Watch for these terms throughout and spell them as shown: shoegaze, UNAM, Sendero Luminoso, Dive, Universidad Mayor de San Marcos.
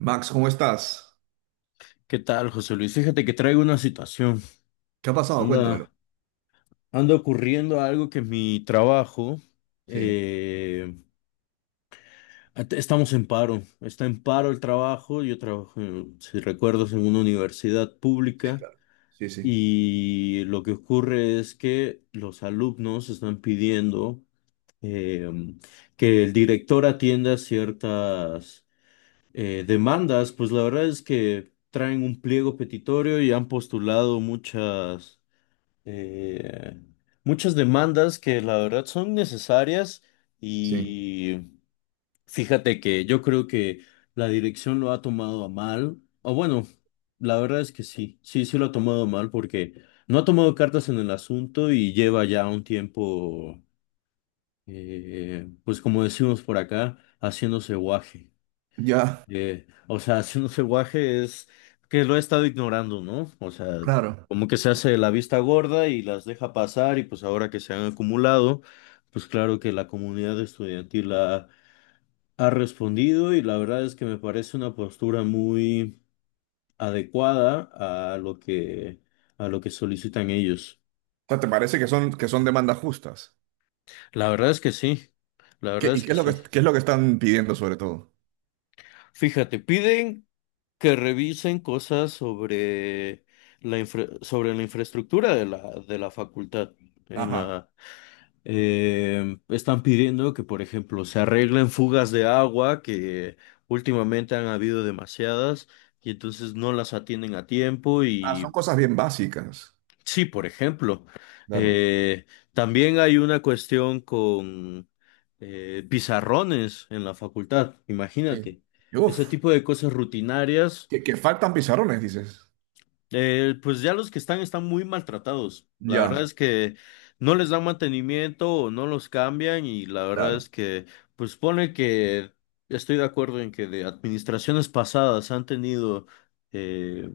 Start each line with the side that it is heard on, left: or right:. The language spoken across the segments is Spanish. right: Max, ¿cómo estás?
left: ¿Qué tal, José Luis? Fíjate que traigo una situación.
right: ¿Qué ha pasado? Cuéntamelo.
left: Anda, anda ocurriendo algo que mi trabajo,
right: Sí,
left: eh, estamos en paro. Está en paro el trabajo. Yo trabajo, si recuerdas, en una universidad
right: sí,
left: pública,
right: claro. Sí, sí,
left: y lo que ocurre es que los alumnos están pidiendo eh, que el director atienda ciertas demandas, pues la verdad es que traen un pliego petitorio y han postulado eh, muchas demandas que la verdad son necesarias.
right: sí.
left: Y fíjate que yo creo que la dirección lo ha tomado a mal, o bueno, la verdad es que sí, sí, sí lo ha tomado a mal porque no ha tomado cartas en el asunto y lleva ya un tiempo, pues como decimos por acá, haciéndose guaje.
right: Ya,
left: O sea, haciéndose guaje es que lo he estado ignorando, ¿no? O sea,
right: claro.
left: como que se hace la vista gorda y las deja pasar, y pues ahora que se han acumulado, pues claro que la comunidad estudiantil ha respondido y la verdad es que me parece una postura muy adecuada a lo que solicitan ellos.
right: O sea, ¿te parece que son demandas justas?
left: La verdad es que sí, la
right: ¿Qué,
left: verdad
right: y
left: es
right: qué
left: que
right: es lo
left: sí.
right: que, qué es lo que están pidiendo sobre todo?
left: Fíjate, piden que revisen cosas sobre la infraestructura de la facultad. En
right: Ajá.
left: la, están pidiendo que, por ejemplo, se arreglen fugas de agua, que últimamente han habido demasiadas, y entonces no las atienden a tiempo.
right: Ah, son
left: Y
right: cosas bien básicas.
left: sí, por ejemplo,
right: Claro.
left: eh, también hay una cuestión con pizarrones en la facultad,
right: Sí.
left: imagínate.
right: Y
left: Ese
right: uf,
left: tipo de cosas rutinarias.
right: que faltan pizarrones, dices.
left: Pues ya los que están muy maltratados. La verdad
right: Ya,
left: es que no les dan mantenimiento o no los cambian, y la verdad
right: claro.
left: es que pues pone que estoy de acuerdo en que de administraciones pasadas han tenido eh,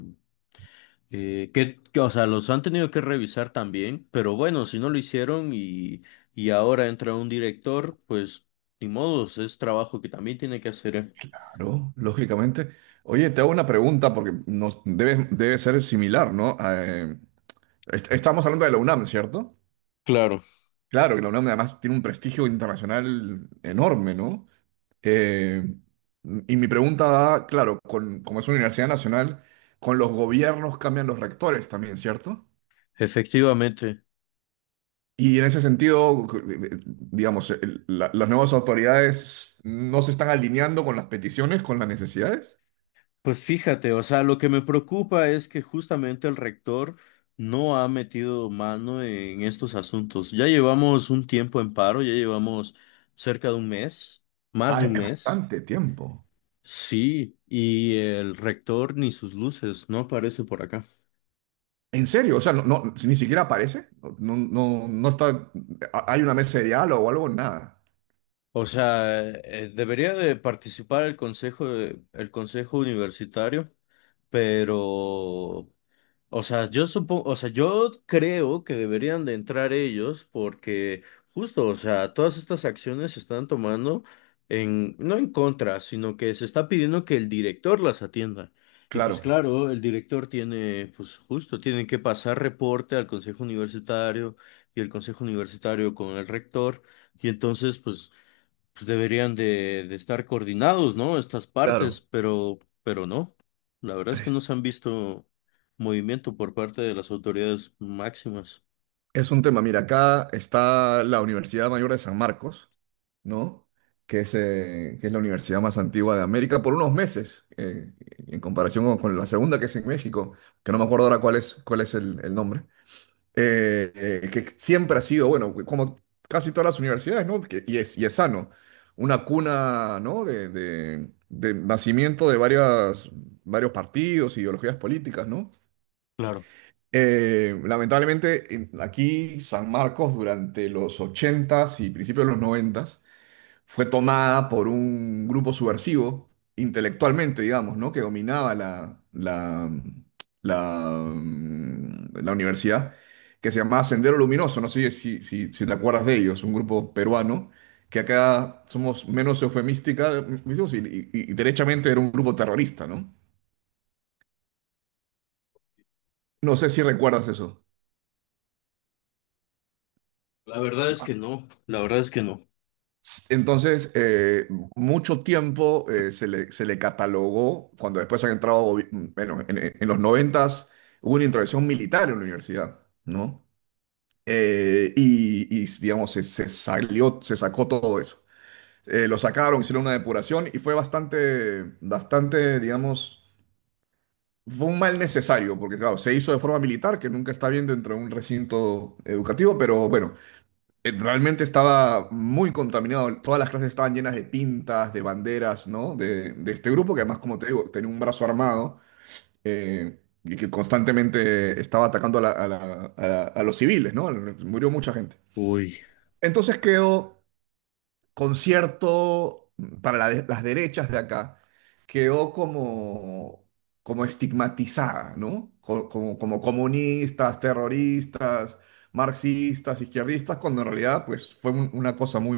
left: que, o sea, los han tenido que revisar también, pero bueno, si no lo hicieron, y ahora entra un director, pues ni modos, es trabajo que también tiene que hacer, ¿eh?
right: Claro, lógicamente. Oye, te hago una pregunta porque nos debe, debe ser similar, ¿no? Estamos hablando de la UNAM, ¿cierto?
left: Claro,
right: Claro que la UNAM además tiene un prestigio internacional enorme, ¿no? Eh, y mi pregunta va, claro, con, como es una universidad nacional, con los gobiernos cambian los rectores también, ¿cierto?
left: efectivamente.
right: Y en ese sentido, digamos, las nuevas autoridades no se están alineando con las peticiones, con las necesidades.
left: Pues fíjate, o sea, lo que me preocupa es que justamente el rector no ha metido mano en estos asuntos. Ya llevamos un tiempo en paro, ya llevamos cerca de un mes, más
right: Ah,
left: de un
right: es
left: mes.
right: bastante tiempo.
left: Sí, y el rector ni sus luces, no aparece por acá.
right: En serio, o sea, si ni siquiera aparece. No, no, no está. ¿Hay una mesa de diálogo o algo? Nada.
left: O sea, debería de participar el consejo, el consejo universitario, pero o sea, yo supongo, o sea, yo creo que deberían de entrar ellos porque justo, o sea, todas estas acciones se están tomando en, no en contra, sino que se está pidiendo que el director las atienda. Y pues
right: Claro,
left: claro, el director tiene, pues justo, tiene que pasar reporte al consejo universitario y el consejo universitario con el rector. Y entonces, pues, pues deberían de estar coordinados, ¿no? Estas partes,
right: claro.
left: pero no. La verdad es que no se han visto movimiento por parte de las autoridades máximas.
right: Es un tema, mira, acá está la Universidad Mayor de San Marcos, ¿no? Que es la universidad más antigua de América por unos meses, en comparación con la segunda que es en México, que no me acuerdo ahora cuál es el nombre. Que siempre ha sido, bueno, como casi todas las universidades, ¿no? Y es, y es sano, una cuna, ¿no? De nacimiento de varias, varios partidos, ideologías políticas, ¿no?
left: Claro.
right: Lamentablemente, aquí San Marcos durante los ochentas y principios de los noventas fue tomada por un grupo subversivo, intelectualmente, digamos, ¿no? Que dominaba la, la universidad, que se llamaba Sendero Luminoso, no sé si te acuerdas de ellos, un grupo peruano, que acá somos menos eufemística, mm, y, y derechamente era un grupo terrorista, ¿no? No sé si recuerdas eso.
left: La verdad es que no, la verdad es que no.
right: Entonces, mucho tiempo se le catalogó, cuando después han entrado, bueno, en los noventas hubo una intervención militar en la universidad, ¿no? Y, y, digamos, se salió, se sacó todo eso. Lo sacaron, hicieron una depuración y fue bastante, bastante, digamos, fue un mal necesario, porque claro, se hizo de forma militar, que nunca está bien dentro de un recinto educativo, pero bueno, realmente estaba muy contaminado. Todas las clases estaban llenas de pintas, de banderas, ¿no? De este grupo que además, como te digo, tenía un brazo armado, y que constantemente estaba atacando a, a los civiles, ¿no? Murió mucha gente.
left: Uy,
right: Entonces quedó concierto para las derechas de acá, quedó como, como estigmatizada, ¿no? Como, como comunistas, terroristas, marxistas, izquierdistas, cuando en realidad pues fue una cosa muy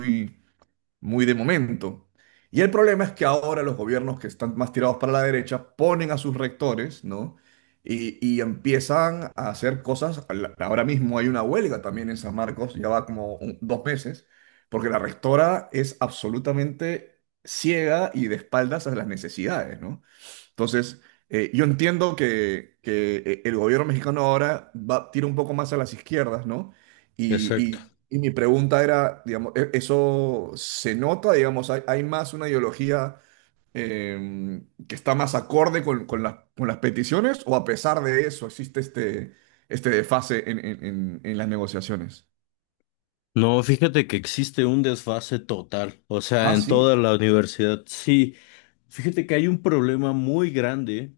right: muy de momento. Y el problema es que ahora los gobiernos que están más tirados para la derecha ponen a sus rectores, ¿no? Y empiezan a hacer cosas. Ahora mismo hay una huelga también en San Marcos, ya va como dos meses, porque la rectora es absolutamente ciega y de espaldas a las necesidades, ¿no? Entonces, yo entiendo que, el gobierno mexicano ahora va, tira un poco más a las izquierdas, ¿no? Y,
left: exacto.
right: y mi pregunta era, digamos, ¿eso se nota? Digamos, ¿hay, hay más una ideología eh, que está más acorde con, con las peticiones? ¿O a pesar de eso existe este, este desfase en, en las negociaciones?
left: No, fíjate que existe un desfase total, o sea,
right: Ah,
left: en toda
right: sí,
left: la universidad. Sí, fíjate que hay un problema muy grande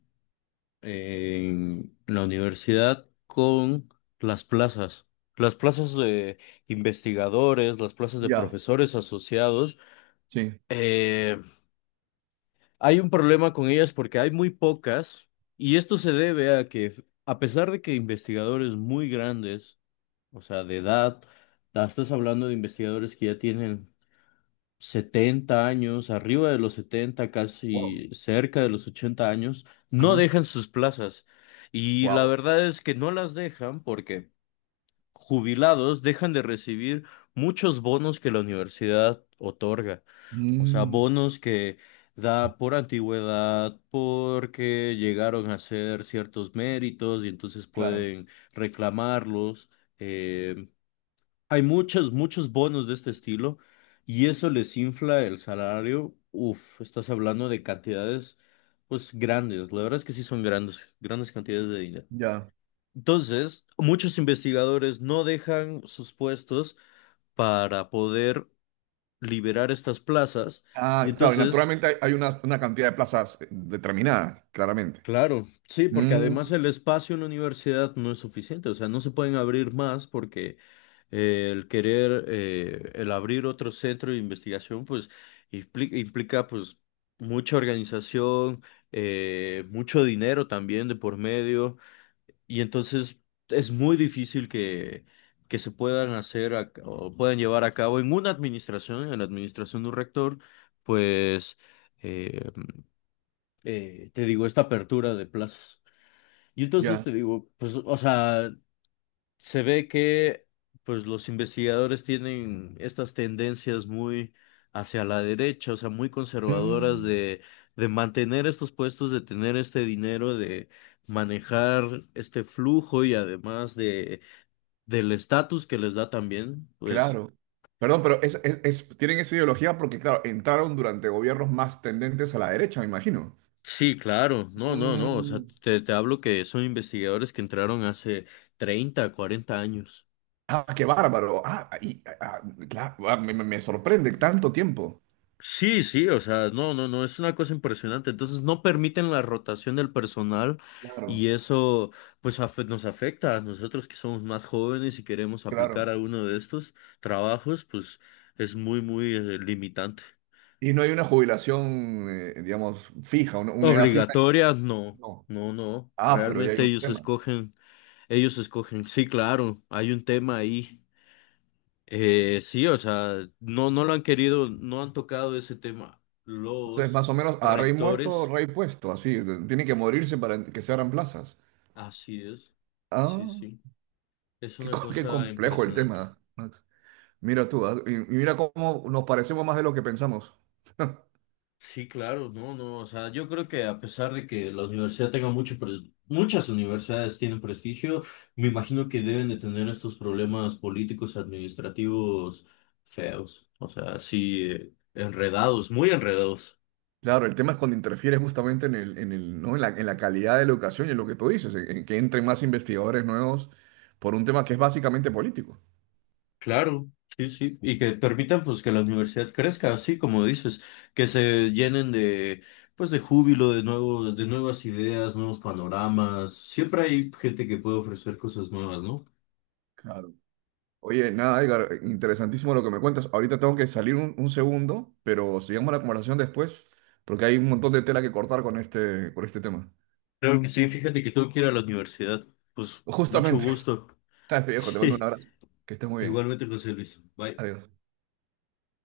left: en la universidad con las plazas. Las plazas de investigadores, las plazas de
right: ya,
left: profesores asociados.
right: sí.
left: eh, Hay un problema con ellas porque hay muy pocas, y esto se debe a que, a pesar de que investigadores muy grandes, o sea, de edad, estás hablando de investigadores que ya tienen 70 años, arriba de los 70,
right: Wow.
left: casi cerca de los 80 años, no
right: Ajá.
left: dejan sus plazas. Y la
right: Wow.
left: verdad es que no las dejan porque jubilados dejan de recibir muchos bonos que la universidad otorga. O sea,
right: Mm,
left: bonos que da por antigüedad, porque llegaron a hacer ciertos méritos y entonces
right: claro,
left: pueden reclamarlos. Eh, hay muchos, muchos bonos de este estilo y eso les infla el salario. Uf, estás hablando de cantidades, pues grandes. La verdad es que sí son grandes, grandes cantidades de dinero.
right: ya.
left: Entonces, muchos investigadores no dejan sus puestos para poder liberar estas plazas. Y
right: Ah, claro, y
left: entonces,
right: naturalmente hay, hay una cantidad de plazas determinada, claramente.
left: claro, sí, porque
right: Mm,
left: además el espacio en la universidad no es suficiente, o sea, no se pueden abrir más porque el querer, el abrir otro centro de investigación, pues implica, pues mucha organización, mucho dinero también de por medio. Y entonces es muy difícil que se puedan hacer o puedan llevar a cabo en una administración, en la administración de un rector, pues, eh, te digo, esta apertura de plazos. Y entonces
right: ya.
left: te digo, pues, o sea, se ve que pues los investigadores tienen estas tendencias muy hacia la derecha, o sea, muy conservadoras
right: Mm,
left: de mantener estos puestos, de tener este dinero, de manejar este flujo y además de del estatus que les da también, pues
right: claro. Perdón, pero es, tienen esa ideología porque, claro, entraron durante gobiernos más tendentes a la derecha, me imagino.
left: sí, claro, no, no, no, o sea,
right: Mm,
left: te hablo que son investigadores que entraron hace 30, 40 años.
right: ah, qué bárbaro. Ah, y, ah, claro, ah, me, me sorprende tanto tiempo.
left: Sí, sí, o sea, no, no, no, es una cosa impresionante. Entonces no permiten la rotación del personal y
right: Claro,
left: eso pues nos afecta a nosotros que somos más jóvenes y queremos aplicar
right: claro.
left: alguno de estos trabajos, pues es muy, muy limitante.
right: Y no hay una jubilación, digamos, fija, una edad fija.
left: Obligatorias, no,
right: No.
left: no, no.
right: Ah, pero ya hay
left: Realmente
right: un
left: ellos
right: tema.
left: escogen, ellos escogen. Sí, claro, hay un tema ahí. Sí, o sea, no, no lo han querido, no han tocado ese tema.
right: Entonces,
left: Los
right: más o menos, a rey muerto,
left: rectores,
right: rey puesto, así. Tienen que morirse para que se abran plazas.
left: así es. Sí,
right: Ah,
left: sí. Es
right: qué,
left: una
right: qué
left: cosa
right: complejo el
left: impresionante.
right: tema, Max. Mira tú, ah, y mira cómo nos parecemos más de lo que pensamos.
left: Sí, claro, no, no, o sea, yo creo que a pesar de que la universidad tenga mucho, muchas universidades tienen prestigio, me imagino que deben de tener estos problemas políticos, administrativos feos, o sea, sí, enredados, muy enredados,
right: Claro, el tema es cuando interfiere justamente en el, ¿no? En la, en la calidad de la educación y en lo que tú dices, en que entren más investigadores nuevos por un tema que es básicamente político.
left: claro, sí, sí, y que permitan pues que la universidad crezca, así como dices, que se llenen pues de júbilo, de nuevas ideas, nuevos panoramas, siempre hay gente que puede ofrecer cosas nuevas, ¿no?
right: Claro. Oye, nada, Edgar, interesantísimo lo que me cuentas. Ahorita tengo que salir un segundo, pero sigamos la conversación después, porque hay un montón de tela que cortar con este tema.
left: Claro que sí, fíjate que tengo que ir a la universidad. Pues mucho
right: Justamente.
left: gusto.
right: Dale, viejo, te mando un
left: Sí,
right: abrazo. Que estés muy bien.
left: igualmente, José Luis. Bye.
right: Adiós.